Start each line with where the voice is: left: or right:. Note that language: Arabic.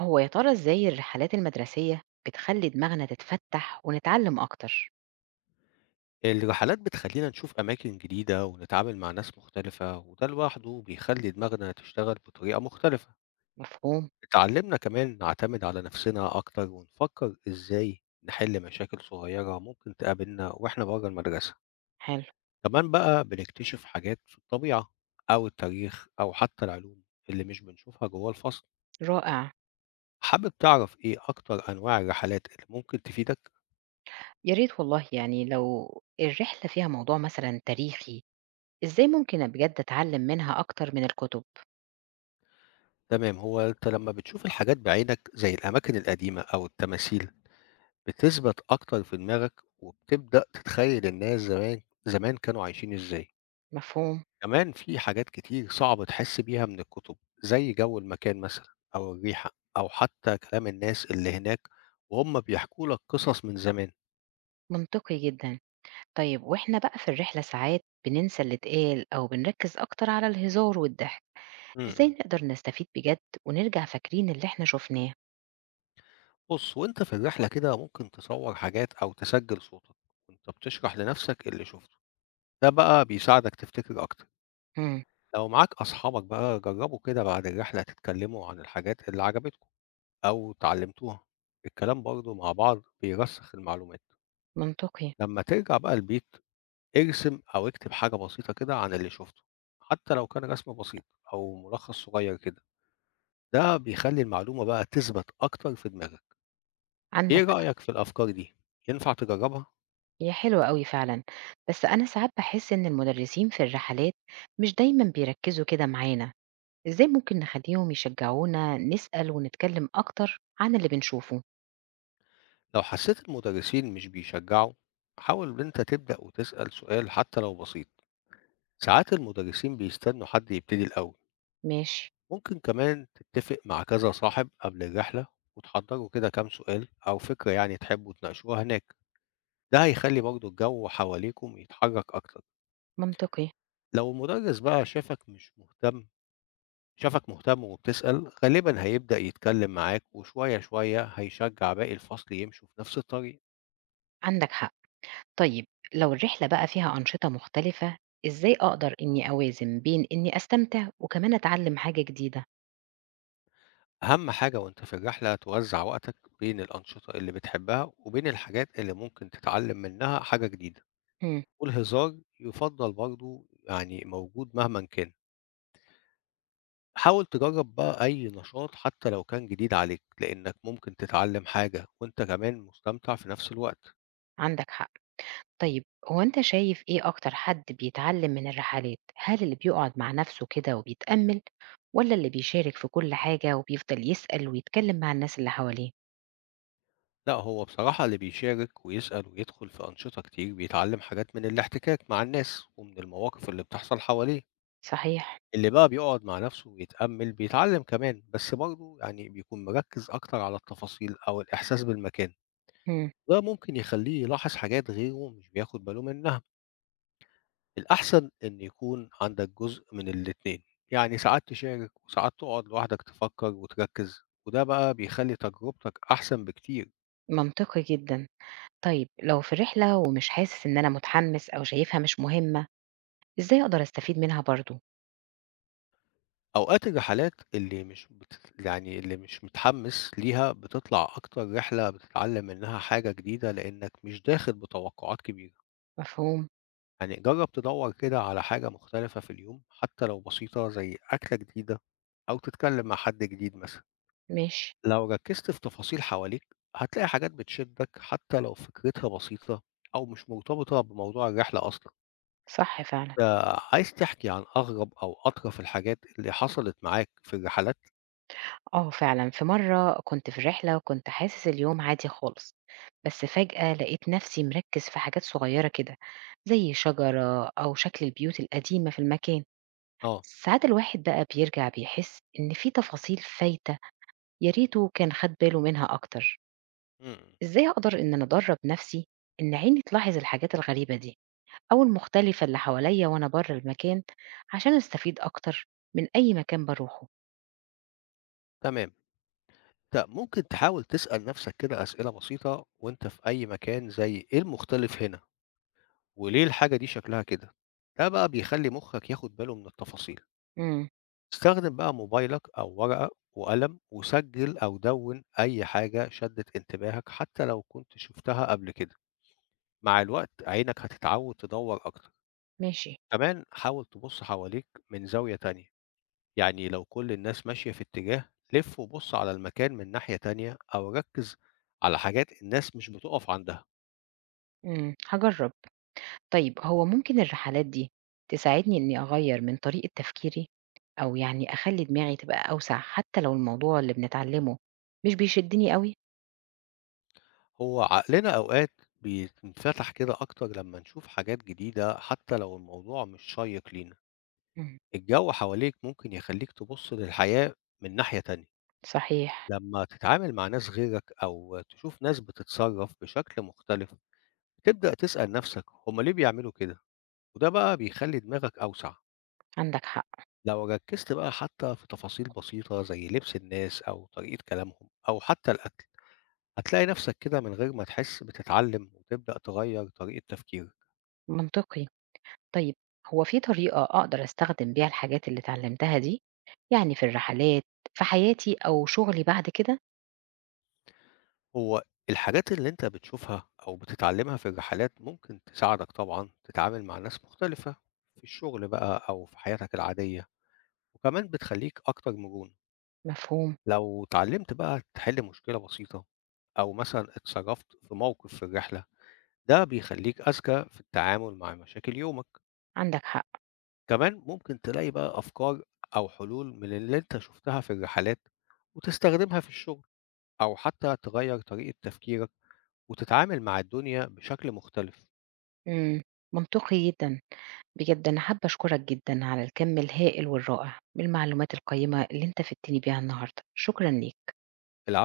right: هو يا ترى إزاي الرحلات المدرسية بتخلّي دماغنا تتفتّح ونتعلّم أكتر؟
left: الرحلات بتخلينا نشوف أماكن جديدة ونتعامل مع ناس مختلفة وده لوحده بيخلي دماغنا تشتغل بطريقة مختلفة.
right: مفهوم،
left: اتعلمنا كمان نعتمد على نفسنا أكتر ونفكر إزاي نحل مشاكل صغيرة ممكن تقابلنا وإحنا بره المدرسة.
right: حلو،
left: كمان بقى بنكتشف حاجات في الطبيعة أو التاريخ أو حتى العلوم اللي مش بنشوفها جوه الفصل.
right: رائع.
left: حابب تعرف إيه أكتر أنواع الرحلات اللي ممكن تفيدك؟
right: يا ريت والله، يعني لو الرحلة فيها موضوع مثلًا تاريخي، إزاي ممكن بجد أتعلّم منها أكتر من الكتب؟
left: تمام، هو أنت لما بتشوف الحاجات بعينك زي الأماكن القديمة أو التماثيل بتثبت أكتر في دماغك، وبتبدأ تتخيّل الناس زمان زمان كانوا عايشين إزاي.
right: مفهوم،
left: كمان في حاجات كتير صعب تحس بيها من الكتب، زي جو المكان مثلًا أو الريحة أو حتى كلام الناس اللي هناك وهُم بيحكوا لك قصص من زمان.
right: منطقي جدًا. طيب وإحنا بقى في الرحلة ساعات بننسى اللي اتقال أو بنركّز أكتر على الهزار والضحك،
left: إمم،
right: إزاي
left: إمم.
right: نقدر نستفيد بجد ونرجع فاكرين اللي إحنا شُفناه؟
left: بُص، وأنت في الرحلة كده ممكن تصوّر حاجات أو تسجّل صوتك وأنت بتشرح لنفسك اللي شُفته، ده بقى بيساعدك تفتكر أكتر.
right: إمم،
left: لو معاك أصحابك بقى جرّبوا كده بعد الرحلة تتكلموا عن الحاجات اللي عجبتكم أو اتعلمتوها، الكلام برضه مع بعض بيرسّخ المعلومات.
right: منطقي.
left: لمّا ترجع بقى البيت ارسم أو اكتب حاجة بسيطة كده عن اللي شُفته، حتى لو كان رسم بسيط أو ملخص صغير كده، ده بيخلّي المعلومة بقى تثبت أكتر في دماغك. إيه
right: عندك
left: رأيك في الأفكار دي؟ ينفع تجرّبها؟
right: هي حلوة أوي فعلًا، بس أنا ساعات باحس إن المدرسين في الرحلات مش دايمًا بيركّزوا كده معانا، إزاي ممكن نخلّيهم يشجعونا نسأل ونتكلم أكتر عن اللي بنشوفه؟
left: لو حسّيت المدرسين مش بيشجعوا، حاول إن أنت تبدأ وتسأل سؤال حتى لو بسيط، ساعات المدرسين بيستنوا حد يبتدي الأول.
right: ماشي،
left: ممكن كمان تتفق مع كذا صاحب قبل الرحلة وتحضروا كده كام سؤال أو فكرة يعني تحبوا تناقشوها هناك، ده هيخلي برضو الجو حواليكم يتحرك أكتر.
right: منطقي.
left: لو المدرس بقى شافك مش مهتم شافك مهتم وبتسأل غالبا هيبدأ يتكلم معاك وشوية شوية هيشجع باقي الفصل يمشوا في نفس الطريق.
right: عندك حق. طيب لو الرحلة بقى فيها أنشطة مختلفة، إزاي أقدر إني أوازن بين إني أستمتع وكمان أتعلم حاجة جديدة؟
left: أهم حاجة وأنت في الرحلة توزع وقتك بين الأنشطة اللي بتحبها وبين الحاجات اللي ممكن تتعلم منها حاجة جديدة،
right: امم.
left: والهزار يفضل برضو يعني موجود مهما كان. حاول تجرب بقى أي نشاط حتى لو كان جديد عليك لأنك ممكن تتعلم حاجة وأنت كمان مستمتع في نفس الوقت.
right: عندك حق. طيب، هو أنت شايف إيه أكتر حد بيتعلم من الرحلات؟ هل اللي بيقعد مع نفسه كده وبيتأمل والّا اللي بيشارك في كل حاجة وبيفضل يسأل ويتكلم مع الناس اللي حواليه؟
left: لا، هو بصراحة اللي بيشارك ويسأل ويدخل في أنشطة كتير بيتعلم حاجات من الاحتكاك مع الناس ومن المواقف اللي بتحصل حواليه.
right: صحيح،
left: اللي بقى بيقعد مع نفسه ويتأمل بيتعلم كمان بس برضه يعني بيكون مركز أكتر على التفاصيل أو الإحساس بالمكان،
right: إمم،
left: ده ممكن يخليه يلاحظ حاجات غيره مش بياخد باله منها. الأحسن إن يكون عندك جزء من الاتنين، يعني ساعات تشارك وساعات تقعد لوحدك تفكر وتركز، وده بقى بيخلّي تجربتك أحسن بكتير.
right: منطقي جدًا. طيب لو في رحلة ومش حاسس إن أنا متحمس أو شايفها مش مهمة، إزاي أقدر أستفيد منها برضه؟
left: أوقات الرحلات اللي مش بت يعني اللي مش متحمس ليها بتطلع أكتر رحلة بتتعلم منها حاجة جديدة لإنك مش داخل بتوقعات كبيرة.
right: مفهوم،
left: يعني جرّب تدوّر كده على حاجة مختلفة في اليوم حتى لو بسيطة زي أكلة جديدة أو تتكلم مع حد جديد مثلًا.
right: ماشي،
left: لو ركزت في تفاصيل حواليك هتلاقي حاجات بتشدك حتى لو فكرتها بسيطة أو مش مرتبطة بموضوع الرحلة أصلا.
right: صح فعلًا.
left: آه، عايز تحكي عن أغرب أو أطرف الحاجات اللي حصلت معاك في الرحلات؟
right: آه فعلًا، في مرّة كنت في رحلة وكنت حاسس اليوم عادي خالص، بس فجأة لقيت نفسي مركّز في حاجات صغيرة كده، زي شجرة أو شكل البيوت القديمة في المكان.
left: آه.
right: ساعات الواحد بقى بيرجع بيحس إن في تفاصيل فايتة، يا ريته كان خد باله منها أكتر.
left: مم.
right: إزاي أقدر إن أنا أدرب نفسي إن عيني تلاحظ الحاجات الغريبة دي أو المختلفة اللي حواليا وأنا بره المكان، عشان أستفيد أكتر من أي مكان بروحه.
left: تمام. ممكن تحاول تسأل نفسك كده أسئلة بسيطة وأنت في أي مكان زي إيه المختلف هنا؟ وليه الحاجة دي شكلها كده؟ ده بقى بيخلي مخك ياخد باله من التفاصيل.
right: امم،
left: استخدم بقى موبايلك أو ورقة وقلم وسجل أو دون أي حاجة شدت انتباهك حتى لو كنت شفتها قبل كده، مع الوقت عينك هتتعود تدور أكتر.
right: ماشي،
left: كمان حاول تبص حواليك من زاوية تانية، يعني لو كل الناس ماشية في اتجاه لف وبص على المكان من ناحية تانية أو ركز على حاجات الناس مش بتقف عندها.
right: هجرب. طيب هو ممكن الرحلات دي تساعدني إني أغير من طريقة تفكيري، أو يعني أخلي دماغي تبقى أوسع حتى لو الموضوع اللي بنتعلمه مش بيشدني قوي؟
left: هو عقلنا أوقات بينفتح كده أكتر لما نشوف حاجات جديدة حتى لو الموضوع مش شيق لينا.
right: امم،
left: الجو حواليك ممكن يخلّيك تبُص للحياة من ناحية تانية،
right: صحيح،
left: لمّا تتعامل مع ناس غيرك أو تشوف ناس بتتصرّف بشكل مختلف، تبدأ تسأل نَفْسك هُم ليه بيعملوا كده؟ وده بقى بيخلّي دماغك أوسع.
right: عندك حق،
left: لو ركّزت بقى حتى في تفاصيل بسيطة زي لبس الناس أو طريقة كلامهم أو حتى الأكل، هتلاقي نَفْسك كده من غير ما تحس بتتعلم وتبدأ تغيّر طريقة تفكيرك.
right: منطقي. طيب هو في طريقة أقدر أستخدم بيها الحاجات اللي اتعلمتها دي، يعني في الرحلات، في حياتي أو شغلي بعد كده؟
left: هو الحاجات اللي أنت بتشوفها أو بتتعلمها في الرحلات ممكن تساعدك طبعًا تتعامل مع ناس مختلفة في الشغل بقى أو في حياتك العادية، وكمان بتخلّيك أكتر مرونة.
right: مفهوم،
left: لو اتعلمت بقى تحل مشكلة بسيطة أو مثلًا اتصرفت في موقف في الرحلة، ده بيخلّيك أذكى في التعامل مع مشاكل يومك.
right: عندك حق،
left: كمان ممكن تلاقي بقى أفكار أو حلول من اللي أنت شُفتها في الرحلات وتستخدمها في الشغل أو حتى تغيّر طريقة تفكيرك وتتعامل مع الدنيا بشكل مختلف.
right: مم. منطقي جدا. بجد أنا حابة أشكرك جدا على الكم الهائل والرائع من المعلومات القيمة اللي أنت فدتني بيها النهاردة، شكرا ليك.
left: العفو.